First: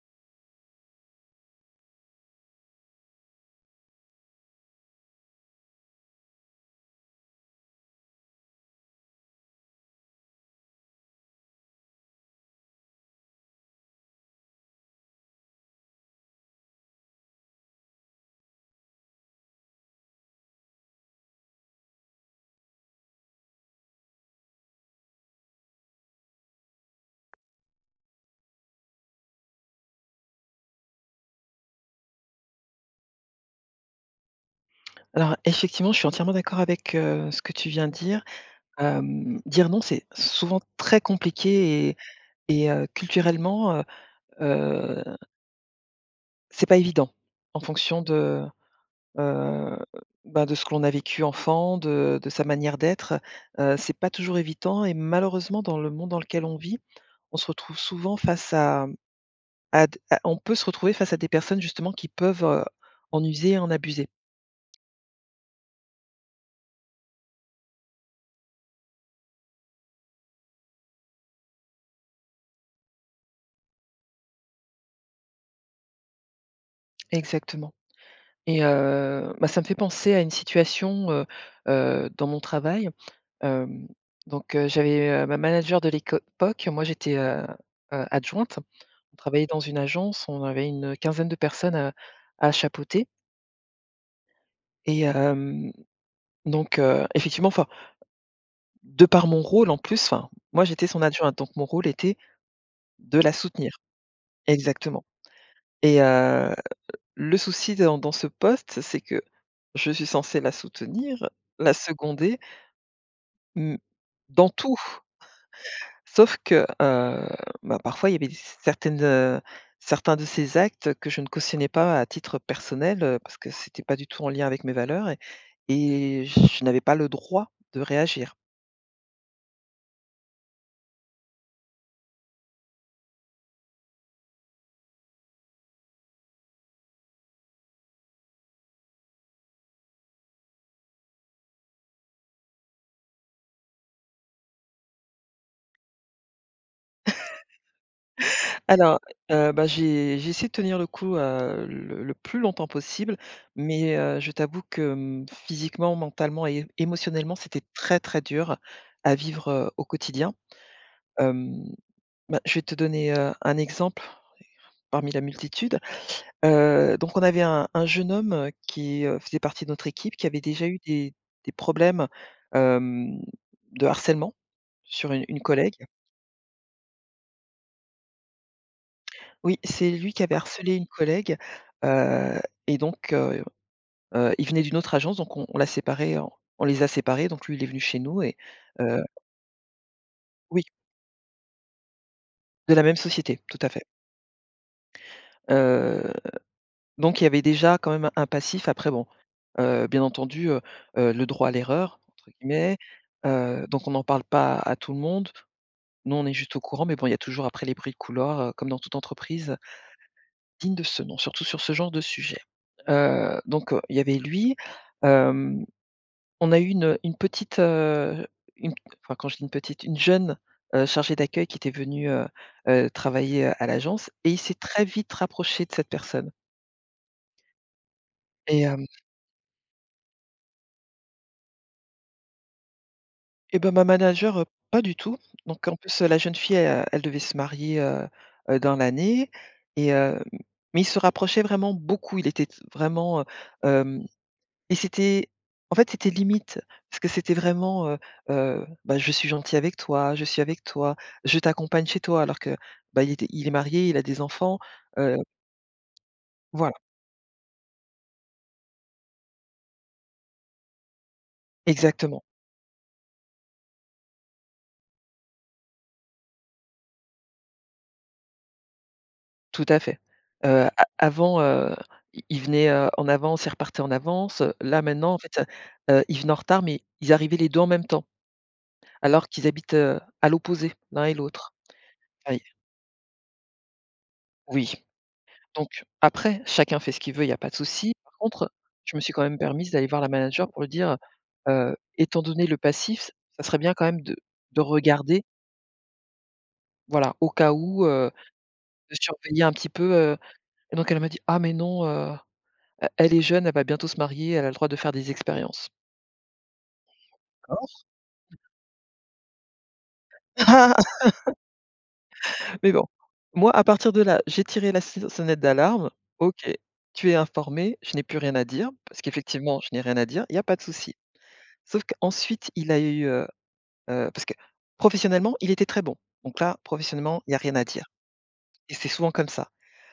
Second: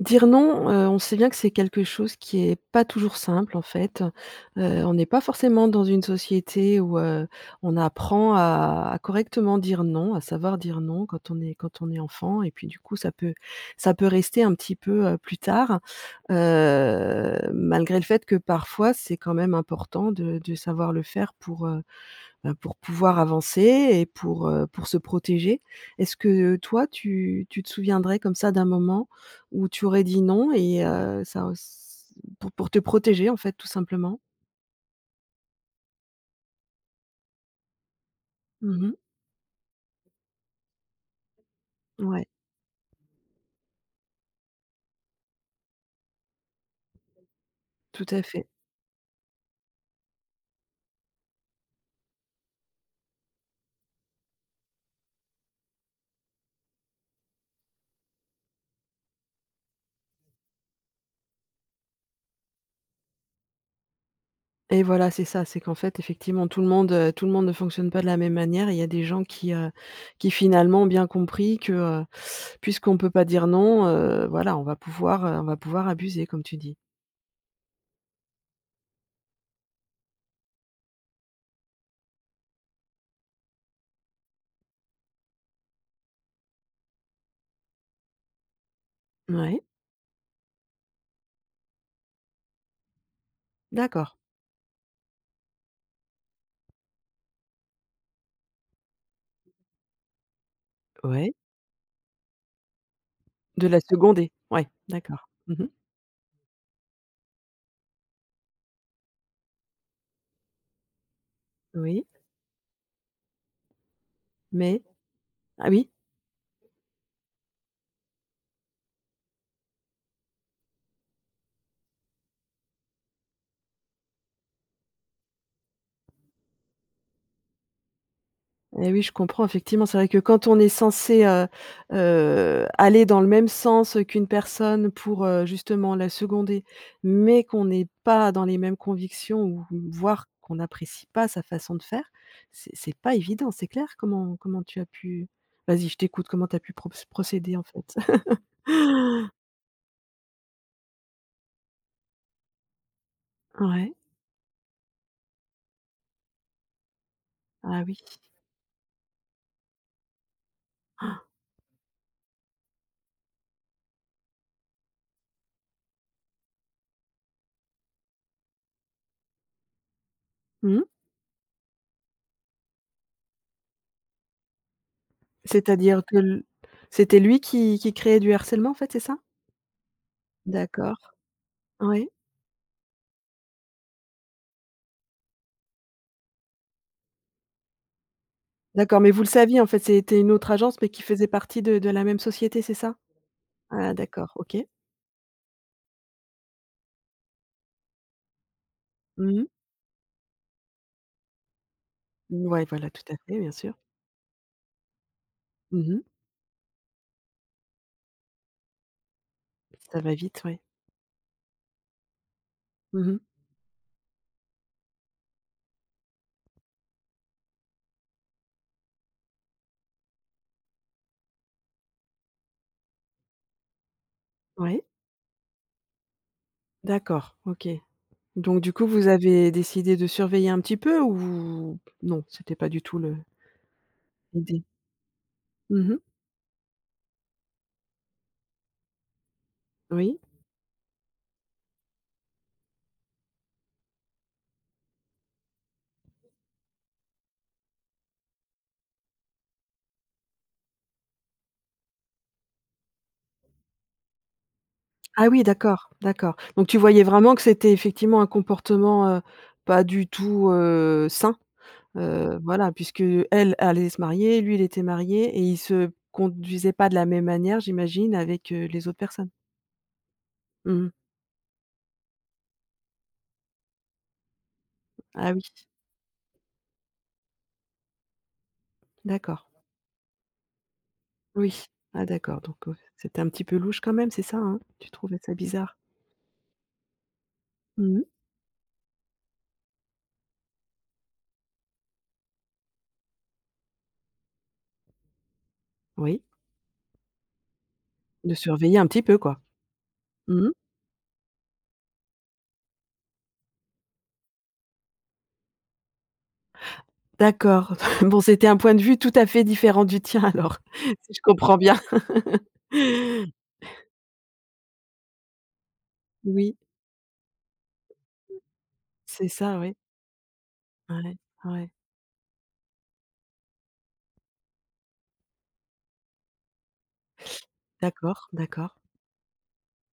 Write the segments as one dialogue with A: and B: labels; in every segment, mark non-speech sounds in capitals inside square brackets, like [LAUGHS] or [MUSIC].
A: Dire non, on sait bien que c'est quelque chose qui est pas toujours simple, en fait. On n'est pas forcément dans une société où, on apprend à correctement dire non, à savoir dire non quand on est enfant et puis, du coup, ça peut rester un petit peu, plus tard. Malgré le fait que, parfois, c'est quand même important de savoir le faire pour pouvoir avancer et pour se protéger. Est-ce que toi, tu te souviendrais comme ça d'un moment où tu aurais dit non et ça pour te protéger en fait, tout simplement?
B: Alors effectivement, je suis entièrement d'accord avec, ce que tu viens de dire.
A: Mmh.
B: Dire non, c'est souvent très compliqué et
A: Ouais,
B: et heu, culturellement, heu, c'est pas évident en fonction
A: tout à
B: de,
A: fait
B: heu, bah, de ce que l'on a vécu enfant, de sa manière d'être. C'est pas toujours évident et malheureusement dans le monde dans lequel on vit, on se retrouve souvent face à d à on peut se retrouver face à des personnes justement qui peuvent, en user et en abuser.
A: et voilà, c'est ça, c'est qu'en fait, effectivement, tout le monde ne fonctionne pas de la même manière. Il y a des gens qui finalement ont bien compris que, heu, puisqu'on ne peut pas dire non, voilà, on va pouvoir abuser comme tu dis.
B: Exactement, bah, ça me fait penser à une situation, dans mon travail. Hem, donc j'avais, ma manager de l'époque, moi j'étais, adjointe. On travaillait dans
A: Ouais,
B: une agence, on avait une quinzaine de personnes à chapeauter
A: d'accord.
B: et hem, donc effectivement, enfin, de par mon rôle en plus, enfin, moi j'étais son
A: Ouais.
B: adjointe, donc mon rôle était de la
A: De
B: soutenir.
A: la seconder? Ouais,
B: Exactement,
A: d'accord. Mmh mh.
B: et heu, le souci dans dans ce poste, c'est que je suis censée la soutenir, la
A: Oui,
B: seconder, mmh, dans tout,
A: mais? Ah oui?
B: sauf que, bah, parfois il y avait certaines, certains de ces actes que je ne cautionnais pas à titre personnel, parce que c'était pas du tout en lien avec mes valeurs et je n'avais pas le droit de réagir.
A: Eh oui, je comprends effectivement, c'est vrai que quand on est censé, aller dans le même sens, qu'une personne pour, justement la seconder, mais qu'on n'est pas dans les mêmes convictions ou voire qu'on n'apprécie pas sa façon de faire, c'est pas évident, c'est clair? Comment tu as pu vas-y, je t'écoute, comment tu as pu procéder en fait?
B: Alors,
A: [LAUGHS]
B: bah, j'ai essayé de tenir le coup, le plus longtemps possible,
A: Ouais,
B: mais, je t'avoue que, mmh, physiquement, mentalement et émotionnellement, c'était
A: ah oui.
B: très, très dur à vivre, au quotidien. Hem Bah, je vais te donner, un exemple parmi la multitude. Donc on avait un jeune homme, qui, faisait partie de notre équipe, qui avait déjà
A: Mmh
B: eu
A: mh.
B: des problèmes, hem, de harcèlement sur une collègue.
A: C'est-à-dire que l C'était lui qui créait du harcèlement en fait, c'est ça?
B: Oui, c'est lui qui avait harcelé une
A: D'accord.
B: collègue,
A: Oui.
B: heu et donc il venait d'une autre agence, donc on l'a séparé en on les a séparés, donc lui, il est venu chez nous et
A: D'accord,
B: heu
A: mais vous le saviez en fait, c'était une autre
B: oui,
A: agence, mais qui faisait partie de la même société, c'est
B: de la
A: ça?
B: même société, tout à fait.
A: Ah d'accord, OK.
B: Heu Donc il y avait déjà quand même un passif. Après bon,
A: Mmh.
B: bien entendu, le «droit à l'erreur» entre
A: Ouais,
B: guillemets,
A: voilà, tout à fait, bien sûr.
B: donc on n'en parle pas à tout le monde.
A: Mmh.
B: Nous, on est juste au courant, mais bon, il y a toujours après les bruits de couloir, comme dans toute entreprise
A: Ça va vite, oui.
B: digne de ce nom, surtout sur ce genre de sujet.
A: Oui.
B: Donc il y avait lui, hem, on a eu une petite, une enfin quand je dis une petite, une jeune, chargée d'accueil qui était venue, travailler, à l'agence et il s'est très vite rapproché de cette personne
A: D'accord, OK. Donc du coup,
B: et
A: vous avez décidé de surveiller un petit peu ou non, c'était pas du tout le
B: Et ben ma manager,
A: l'idée?
B: pas du tout. Donc en
A: Mmh.
B: plus, la jeune fille, elle devait se marier, dans l'année et
A: Oui.
B: hem, mais ils se rapprochaient vraiment beaucoup. Il était t vraiment, hem et c'était en fait, c'était limite parce que c'était vraiment, bah, «Je suis gentil avec toi, je suis avec toi, je t'accompagne chez toi», alors que, bah, il était il est marié, il a des enfants, heu,
A: Ah oui, d'accord, d'accord. Donc
B: voilà.
A: tu voyais vraiment que c'était effectivement un comportement, pas du tout, sain,
B: Exactement.
A: voilà, puisque elle allait se marier, lui il était marié et il se conduisait pas de la même manière, j'imagine, avec, les autres personnes?
B: Tout à fait. A
A: Mmh.
B: avant, i ils venaient, en avance, ils repartaient en avance, là maintenant en
A: Ah
B: fait,
A: oui,
B: ils venaient en retard, mais ils arrivaient les 2 en même temps, alors
A: d'accord.
B: qu'ils habitent, à l'opposé l'un et l'autre.
A: Oui. Ah
B: Ah i
A: d'accord, donc, c'était un petit peu louche quand même, c'est ça, hein?
B: Oui,
A: Tu trouvais ça bizarre?
B: donc après chacun fait ce qu'il veut, il y a pas de souci.
A: Mmh.
B: Par contre, je me suis quand même permise d'aller voir la manager pour lui dire, «Étant donné le passif, ç ça serait bien quand même de regarder,
A: Oui,
B: voilà, au cas où,
A: de surveiller un
B: de
A: petit peu, quoi.
B: surveiller un petit peu,»
A: Mmh.
B: et donc elle m'a dit: «Ah mais non,» E elle est jeune, elle va bientôt se marier, elle a le droit de faire des expériences. D'accord.
A: D'accord. [LAUGHS] Bon, c'était un point de vue tout à fait différent du tien alors, [LAUGHS]
B: [LAUGHS]
A: si je comprends bien.
B: Mais bon,
A: [LAUGHS]
B: moi, à partir de là, j'ai tiré la se sonnette d'alarme. OK,
A: Oui,
B: tu es informé, je n'ai plus rien à dire, parce
A: c'est ça,
B: qu'effectivement, je
A: oui.
B: n'ai rien à dire, il y a pas de souci.
A: Ouais, ouais.
B: Sauf qu'ensuite, il a eu, parce que professionnellement, il était très bon. Donc là, professionnellement, il y a rien à dire
A: D'accord,
B: et
A: d'accord.
B: c'est souvent comme ça.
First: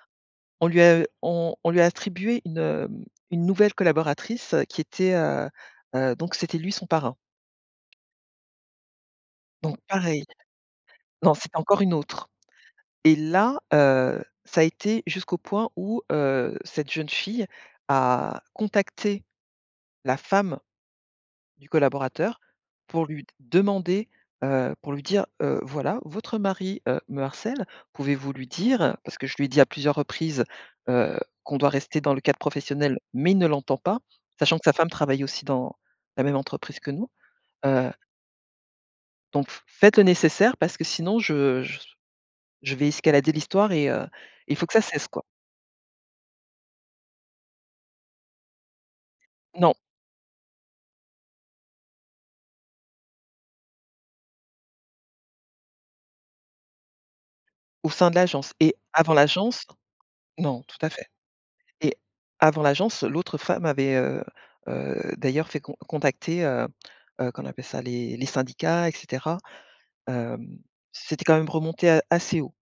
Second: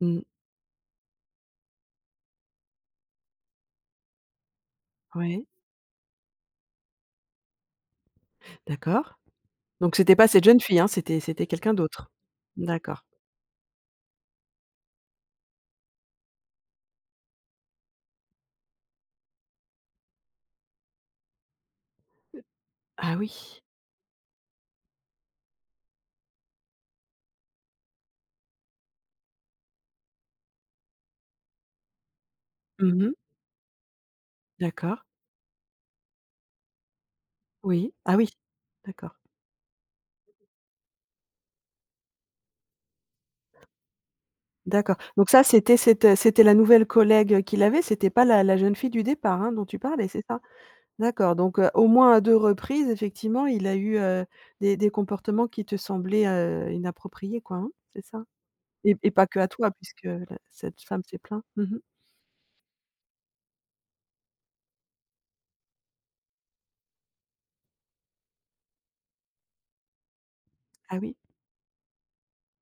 A: Mmh,
B: On lui a attribué une, une nouvelle collaboratrice, qui était,
A: ouais,
B: donc c'était lui son parrain.
A: d'accord.
B: Donc
A: Donc c'était
B: pareil,
A: pas cette jeune fille, hein, c'était
B: non,
A: c'était
B: c'était
A: quelqu'un
B: encore une
A: d'autre?
B: autre.
A: D'accord.
B: Et là, ça a été jusqu'au point où, cette jeune fille a contacté la femme du collaborateur pour
A: Ah
B: lui
A: oui.
B: demander, pour lui dire, «Voilà, votre mari, me harcèle, pouvez-vous lui dire?» parce que je lui ai dit à plusieurs reprises, heu, qu'on doit rester dans le cadre professionnel,
A: Mmh.
B: mais il ne l'entend pas, sachant que sa femme
A: D'accord.
B: travaille aussi dans la même entreprise que nous, heu,
A: Oui. Ah oui. D'accord,
B: donc faites le nécessaire parce que sinon je vais escalader l'histoire il faut que ça
A: d'accord.
B: cesse, quoi».
A: Donc ça, c'était cette, c'était la nouvelle collègue, qu'il avait, c'était pas la jeune fille du départ, hein, dont
B: Non.
A: tu parlais, c'est ça? D'accord, donc au moins à 2 reprises, effectivement, il a eu, des comportements qui te semblaient, inappropriés, quoi, hein?
B: Au
A: C'est
B: sein de
A: ça?
B: l'agence et
A: Et
B: avant
A: pas que à
B: l'agence
A: toi puisque la
B: non, tout
A: cette
B: à
A: femme
B: fait
A: s'est plainte. Mmh.
B: et avant l'agence, l'autre femme avait, d'ailleurs fait con contacter, qu'on appelle ça? Les syndicats et cetera. Hem,
A: Ah oui,
B: C'était quand même remonté a assez haut.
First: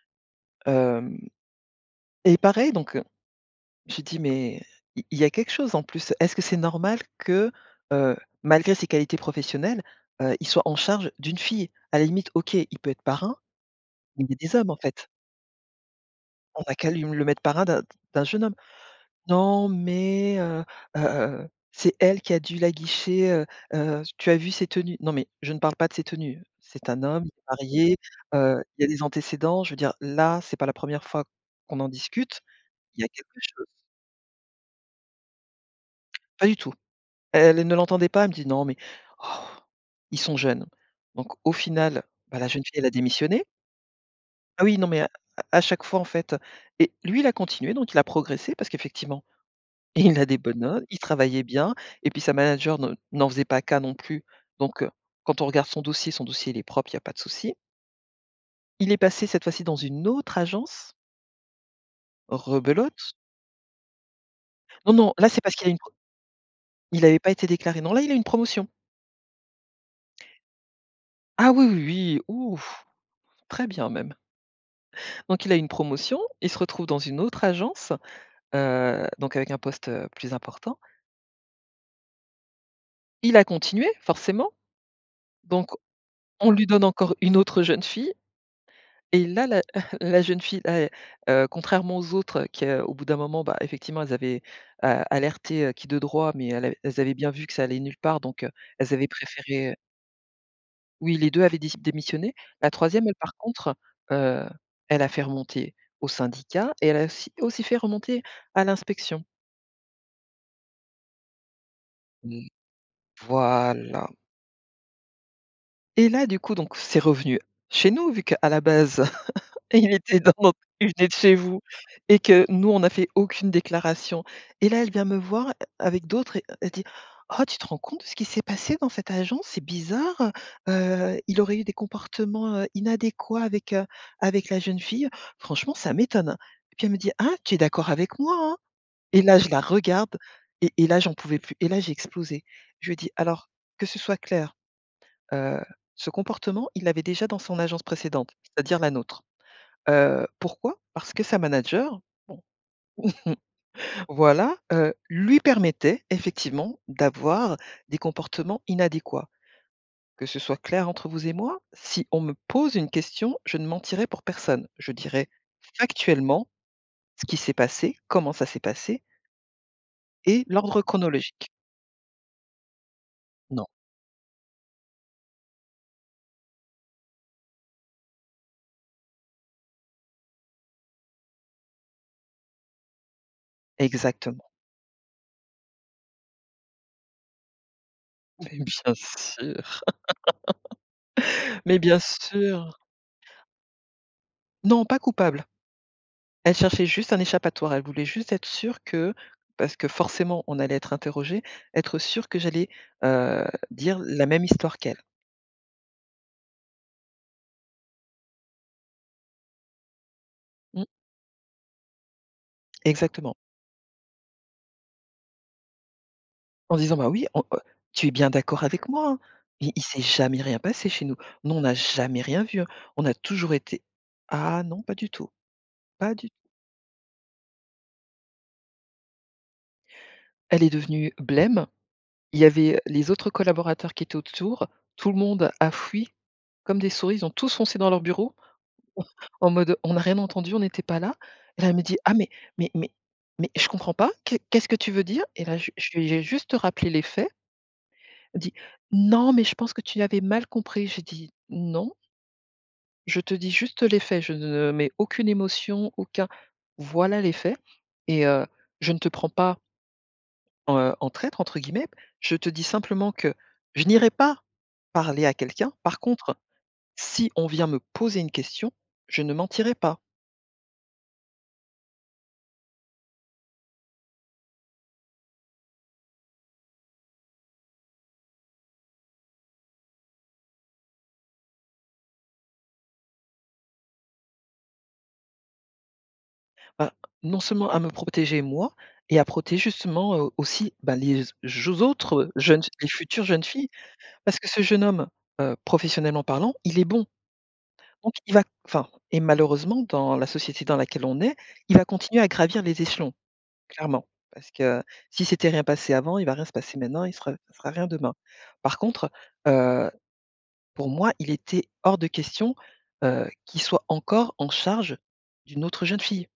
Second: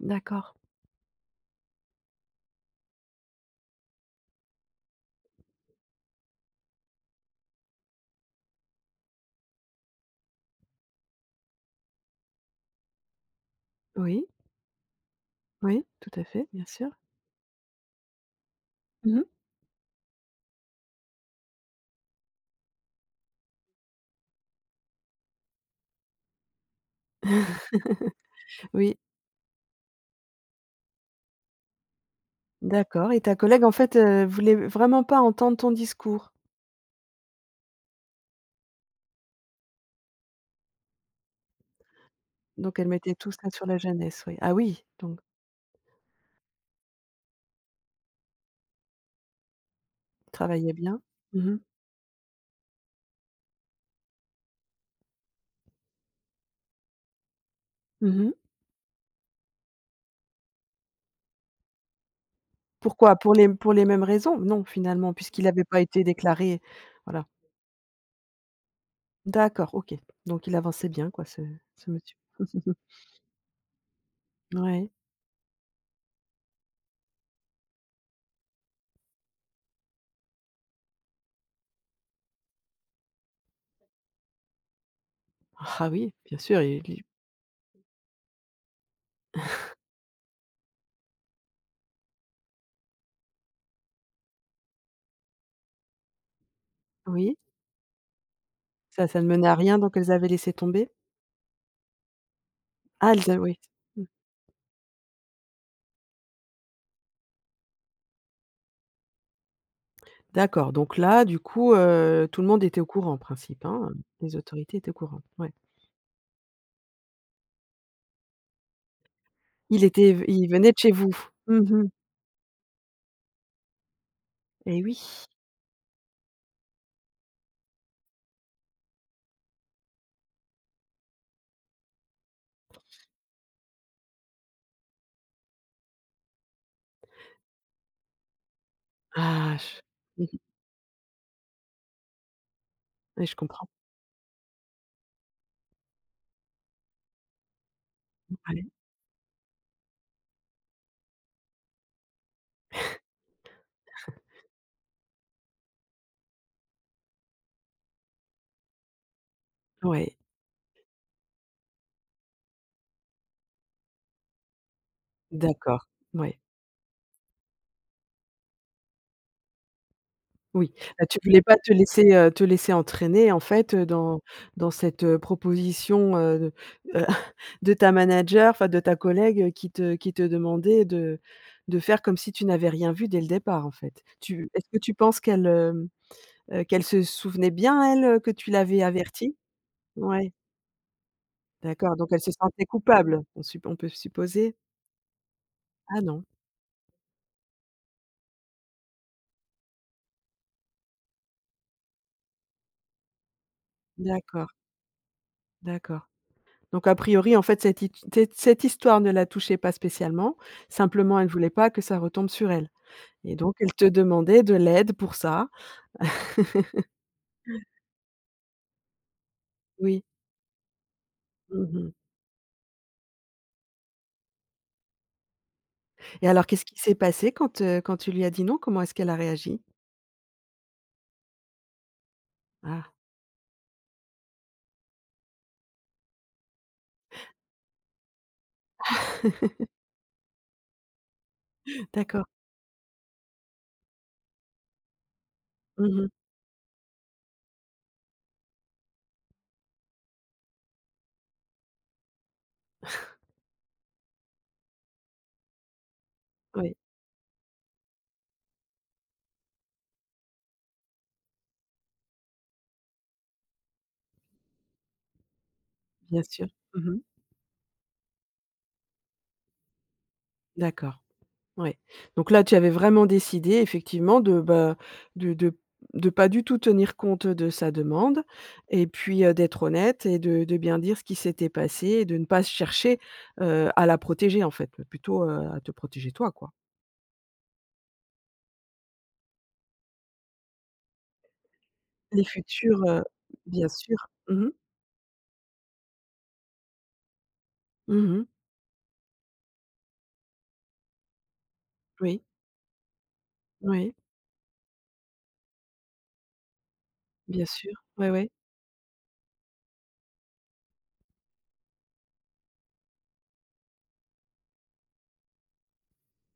A: d'accord.
B: Hem Et pareil donc, j'ai dit: «Mais il y a quelque chose en plus. Est-ce que c'est normal que, heu, malgré ses qualités professionnelles, il soit en charge d'une fille?» À la limite, OK, il peut être parrain, mais
A: Oui,
B: il y a des hommes en fait.
A: oui, tout à fait,
B: On
A: bien
B: n'a
A: sûr.
B: qu'à lui le mettre parrain d'un jeune homme.
A: Mmh.
B: Non, mais c'est elle qui a dû l'aguicher, tu as vu ses tenues? Non, mais je ne parle pas de ses tenues. C'est un homme, il est marié,
A: [LAUGHS]
B: il y a
A: Oui,
B: des antécédents. Je veux dire, là, c'est pas la première fois qu'on en discute. Il y a
A: d'accord et ta
B: quelque
A: collègue,
B: chose.
A: en fait, voulait vraiment pas entendre ton discours?
B: Pas du tout. Elle ne l'entendait pas, elle me dit: «Non, mais oh, ils sont jeunes». Donc au final, bah, la jeune
A: Donc
B: fille, elle
A: elle
B: a
A: mettait tout
B: démissionné.
A: ça sur la jeunesse, oui. Ah
B: Ah oui,
A: oui,
B: non, mais
A: donc
B: à chaque fois, en fait, et lui, il a continué, donc il a progressé parce qu'effectivement [LAUGHS] et il a des bonnes
A: travaillait
B: notes, il
A: bien.
B: travaillait
A: Mmh mh.
B: bien et puis sa manager ne n'en faisait pas cas non plus. Donc, quand on regarde son dossier il est propre, il n'y a pas de souci.
A: Mmh.
B: Il est passé cette fois-ci dans une autre agence, rebelote.
A: Pourquoi? Pour les mêmes raisons? Non,
B: Non,
A: finalement,
B: non, là c'est
A: puisqu'il
B: parce
A: n'avait
B: qu'il a une
A: pas
B: pro
A: été déclaré,
B: il avait
A: voilà.
B: pas été déclaré. Non, là il a une promotion.
A: D'accord, OK. Donc il avançait bien quoi ce
B: Ah oui, oui,
A: ce monsieur.
B: oui, ouf,
A: [LAUGHS]
B: très bien même.
A: Ouais.
B: Donc il a une promotion, il se retrouve dans une autre agence, donc avec un poste, plus important. Il a continué forcément, donc
A: Ah oui, bien
B: on
A: sûr,
B: lui
A: il
B: donne
A: il
B: encore une autre jeune fille. Et là, la [LAUGHS] la jeune fille, là, elle, contrairement aux autres qui, au bout d'un moment, bah, effectivement, elles avaient, alerté, qui de droit, mais elles avaient bien
A: oui,
B: vu que ça allait nulle part, donc elles
A: ça
B: avaient
A: ça ne menait à
B: préféré,
A: rien, donc elles avaient laissé tomber?
B: oui, les 2 avaient dé démissionné. La troisième,
A: Ah
B: elle,
A: elles
B: par
A: a oui.
B: contre, heu, elle a fait remonter au syndicat et elle a aussi fait remonter à l'inspection.
A: D'accord, donc là, du coup, tout le
B: Mmh.
A: monde était au courant en principe, hein?
B: Voilà
A: Les autorités étaient au courant, ouais.
B: et là, du coup, donc c'est revenu chez nous vu qu'à la base [LAUGHS] et
A: Il
B: il
A: était
B: était
A: v
B: dans
A: Il
B: notre
A: venait de
B: il
A: chez
B: venait de
A: vous?
B: chez
A: Mmh
B: vous
A: mh.
B: et que nous, on n'a fait aucune déclaration et
A: Et
B: là, elle
A: oui.
B: vient me voir, avec d'autres et elle dit: «Oh, tu te rends compte de ce qui s'est passé dans cette agence? C'est bizarre, il aurait eu des comportements, inadéquats avec, avec la jeune fille. Franchement, ça m'étonne». Et puis elle me dit: «Ah, tu es d'accord avec moi, hein?» et là, je
A: Ah
B: la
A: je
B: regarde
A: mmh mh,
B: là, j'en pouvais plus et là, j'ai explosé. Je lui ai dit:
A: ouais, je
B: «Alors,
A: comprends.
B: que ce soit clair, heu, ce comportement, il l'avait déjà dans son agence précédente,
A: Ouais,
B: c'est-à-dire la nôtre». Pourquoi? Parce que sa manager, bon, [LAUGHS] voilà, lui permettait effectivement d'avoir des comportements inadéquats.
A: ouais,
B: Que ce soit clair entre vous et moi, si on me pose une question, je ne mentirai pour personne. Je dirai
A: d'accord, ouais,
B: factuellement ce qui s'est passé, comment ça s'est passé et
A: oui.
B: l'ordre
A: Bah, tu voulais
B: chronologique.
A: pas te laisser, te laisser entraîner en
B: Non,
A: fait, dans dans cette, proposition, de, [LAUGHS] de ta manager, enfin de ta collègue, qui te demandait de faire comme si tu n'avais rien vu dès le départ en fait.
B: exactement,
A: Tu Est-ce que tu penses qu'elle, hem. Qu'elle se souvenait bien elle, que
B: [LAUGHS]
A: tu
B: mais
A: l'avais
B: bien
A: avertie?
B: sûr,
A: Ouais,
B: mais
A: d'accord,
B: bien
A: donc elle se sentait
B: sûr.
A: coupable, on peut supposer?
B: Non, pas coupable.
A: Ah non,
B: Elle cherchait juste un échappatoire. Elle voulait juste être sûre que parce que forcément on allait être interrogé, être sûre que j'allais, heu, dire la même
A: d'accord,
B: histoire qu'elle.
A: d'accord. Donc a priori, en fait, cette hit cette cette histoire ne la touchait pas spécialement,
B: Mmh,
A: simplement, elle voulait pas que ça retombe sur elle et
B: exactement.
A: donc elle te demandait de l'aide pour ça. [LAUGHS]
B: En disant: «Bah oui, on, tu es bien d'accord avec moi, hein? Il s'est
A: Oui.
B: jamais rien passé chez nous. Nous, on
A: Mmh
B: n'a
A: mh
B: jamais rien vu, hein. On a toujours été» «Ah non, pas du tout, pas
A: et
B: du» tout.
A: alors qu'est-ce qui s'est passé quand, quand tu lui as dit non? Comment est-ce qu'elle a réagi?
B: Elle est devenue blême. Il y avait
A: Ah
B: les autres collaborateurs qui étaient autour. Tout le monde a fui comme des souris. Ils ont tous foncé dans leur bureau. En mode, on n'a rien entendu, on n'était pas là. Et là, elle me dit: «Ah
A: d'accord.
B: mais mais mais mais je comprends pas, qu'est-ce que tu veux dire?» et là, je
A: Mmh mh.
B: lui ai juste rappelé les faits. Elle dit: «Non, mais je pense que tu avais mal compris». J'ai dit: «Non, je te dis juste les faits, je ne mets aucune émotion, aucun
A: Oui,
B: voilà les faits et heu, je ne te prends pas, en traître» entre guillemets. Je te dis simplement que je n'irai pas parler à quelqu'un. Par
A: bien
B: contre,
A: sûr. Mmh mh.
B: si on vient me poser une question, je ne mentirai pas.
A: D'accord. Ouais. Donc là, tu avais vraiment décidé effectivement de, bah, de de de pas du tout tenir compte de sa demande et puis, d'être honnête et de bien dire ce qui s'était passé et de ne pas chercher, à la protéger en fait, mais plutôt, à te protéger toi, quoi.
B: Bah, non seulement à me protéger moi et à protéger justement, aussi, bah,
A: Les futurs,
B: les
A: heu,
B: futures jeunes
A: bien
B: filles.
A: sûr.
B: Parce que
A: Mhm.
B: ce jeune homme, professionnellement parlant, il est bon. Donc
A: Mhm.
B: il va enfin et malheureusement dans la société dans laquelle on est, il va continuer
A: Oui,
B: à gravir les échelons,
A: oui,
B: clairement. Parce que si c'était rien passé avant, il va rien se passer maintenant,
A: bien
B: il sera
A: sûr.
B: rien
A: Ouais,
B: demain.
A: ouais.
B: Par contre, pour moi, il était hors de question, qu'il soit encore en charge d'une autre jeune fille.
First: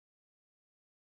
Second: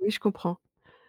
A: Oui, je comprends.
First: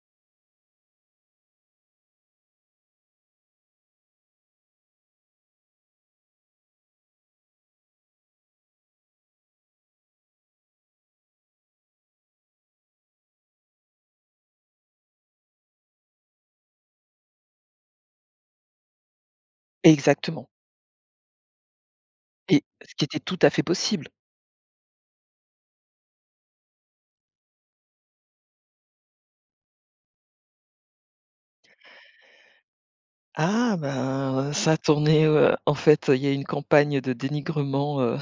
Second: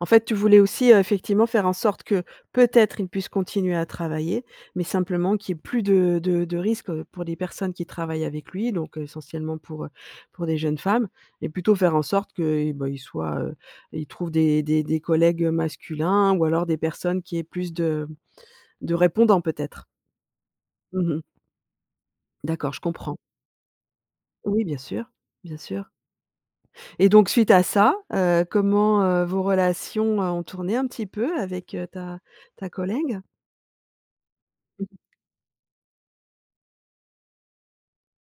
A: En fait, tu voulais aussi, effectivement faire en sorte que, peut-être, ils puissent continuer à travailler, mais simplement qu'il y ait plus de risques, pour les personnes qui travaillent avec lui, donc, essentiellement pour des jeunes femmes et plutôt faire en sorte que, et bah, ils soient, ils trouvent des collègues, masculins ou alors des personnes qui aient plus de répondants, peut-être?
B: Exactement
A: Mmh.
B: et
A: D'accord, je
B: ce qui
A: comprends.
B: était tout à fait possible.
A: Oui, bien sûr et donc suite à ça, comment, vos relations, ont tourné un petit peu avec, ta collègue?
B: Ah ben, ça a tourné, en fait, il y a eu une campagne de dénigrement,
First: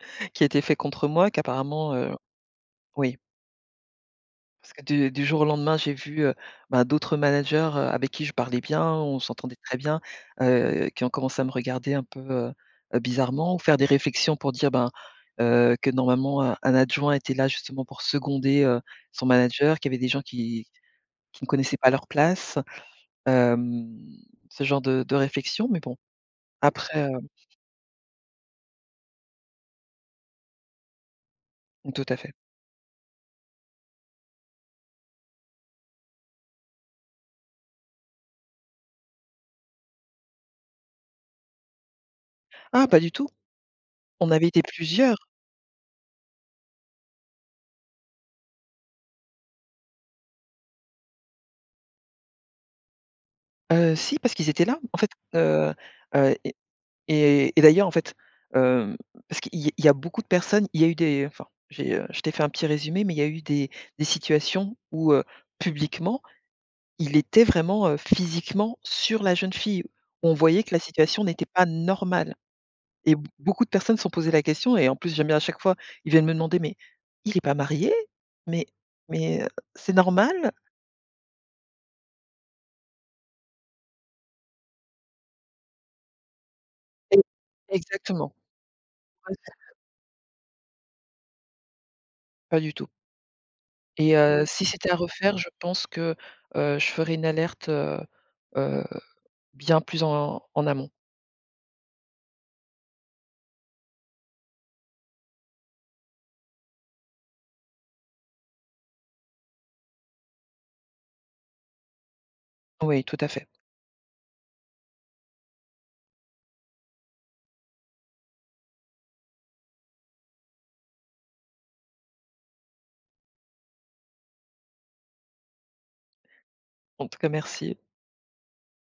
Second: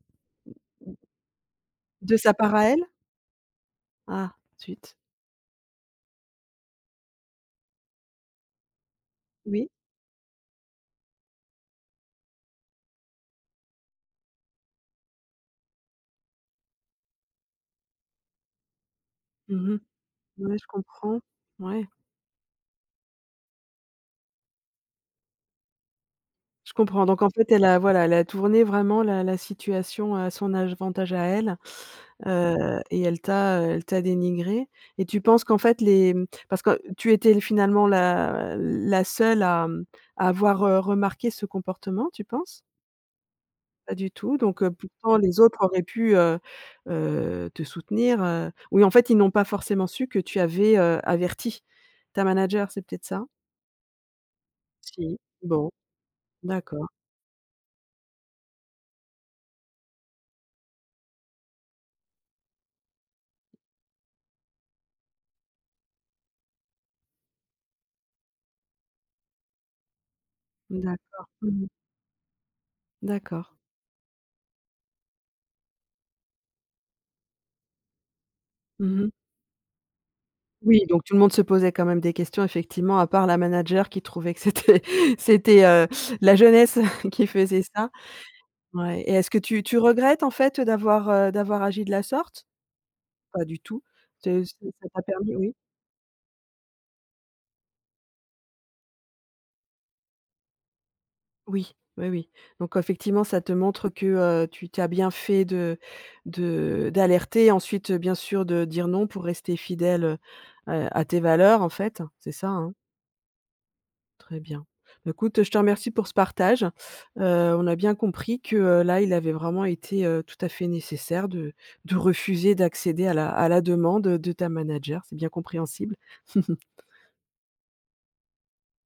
B: [LAUGHS] qui a été fait contre moi qu'apparemment,
A: De sa part à elle?
B: oui.
A: Ah
B: Parce que
A: zut.
B: du jour au lendemain, j'ai vu, bah, d'autres managers, avec qui je parlais bien, on s'entendait
A: Oui.
B: très bien, qui ont commencé à me regarder un peu, bizarrement ou faire des réflexions pour dire, ben, que normalement, un adjoint était là justement pour seconder, son
A: Mmh mh.
B: manager, qu'il y avait des gens
A: Ouais, je comprends.
B: qui ne connaissaient
A: Ouais,
B: pas leur place, hem, ce genre de réflexion, mais bon,
A: je comprends.
B: après,
A: Donc en fait, elle a voilà, elle a tourné vraiment la situation à son avantage à elle,
B: tout à fait.
A: et elle t'a dénigrée et tu penses qu'en fait les mmh, parce que tu étais finalement la seule à, mmh, à avoir, remarqué ce comportement, tu penses?
B: Ah, pas du tout,
A: Pas du
B: on
A: tout,
B: avait
A: donc
B: été
A: pourtant
B: plusieurs,
A: les autres auraient pu, te soutenir. Oui, en fait, ils n'ont pas forcément su que tu avais, averti ta manager, c'est peut-être ça?
B: si parce qu'ils étaient là. En fait,
A: Si. Bon, d'accord,
B: et d'ailleurs, en fait, hem, parce qu'il y a beaucoup de personnes il y a eu des enfin, j'ai, je t'ai fait un petit résumé, mais il y a eu des situations où, publiquement, il était vraiment, physiquement sur la jeune fille. On voyait que la situation
A: d'accord.
B: n'était pas
A: Mmh.
B: normale et b
A: D'accord.
B: beaucoup de personnes se sont posées la question et en plus, j'aime bien à chaque fois, ils viennent me demander: «Mais il n'est pas marié? Mais
A: Mmh.
B: mais, c'est normal?»
A: Oui, donc tout le monde se posait quand même des questions effectivement, à part la manager qui trouvait que c'était [LAUGHS] c'était, la jeunesse [LAUGHS]
B: et
A: qui faisait ça.
B: exactement.
A: Ouais et est-ce
B: Ouais,
A: que tu regrettes en fait, d'avoir, d'avoir agi de la sorte?
B: pas du tout.
A: Pas du tout. Te Ça
B: Si
A: ça
B: c'était à
A: t'a permis
B: refaire, je
A: oui?
B: pense que, je ferais une alerte, heu, bien plus en en amont.
A: Oui, oui, oui. Donc effectivement, ça te montre que, tu as bien fait de d'alerter, ensuite, bien sûr, de dire non pour rester fidèle, à tes valeurs, en fait. C'est ça, hein?
B: Oui, tout à fait.
A: Très bien. Bah, écoute, je te remercie pour ce partage. On a bien compris que, là, il avait vraiment été, tout à fait nécessaire de refuser d'accéder à la demande, de ta manager. C'est bien compréhensible. [LAUGHS]
B: En tout cas, merci.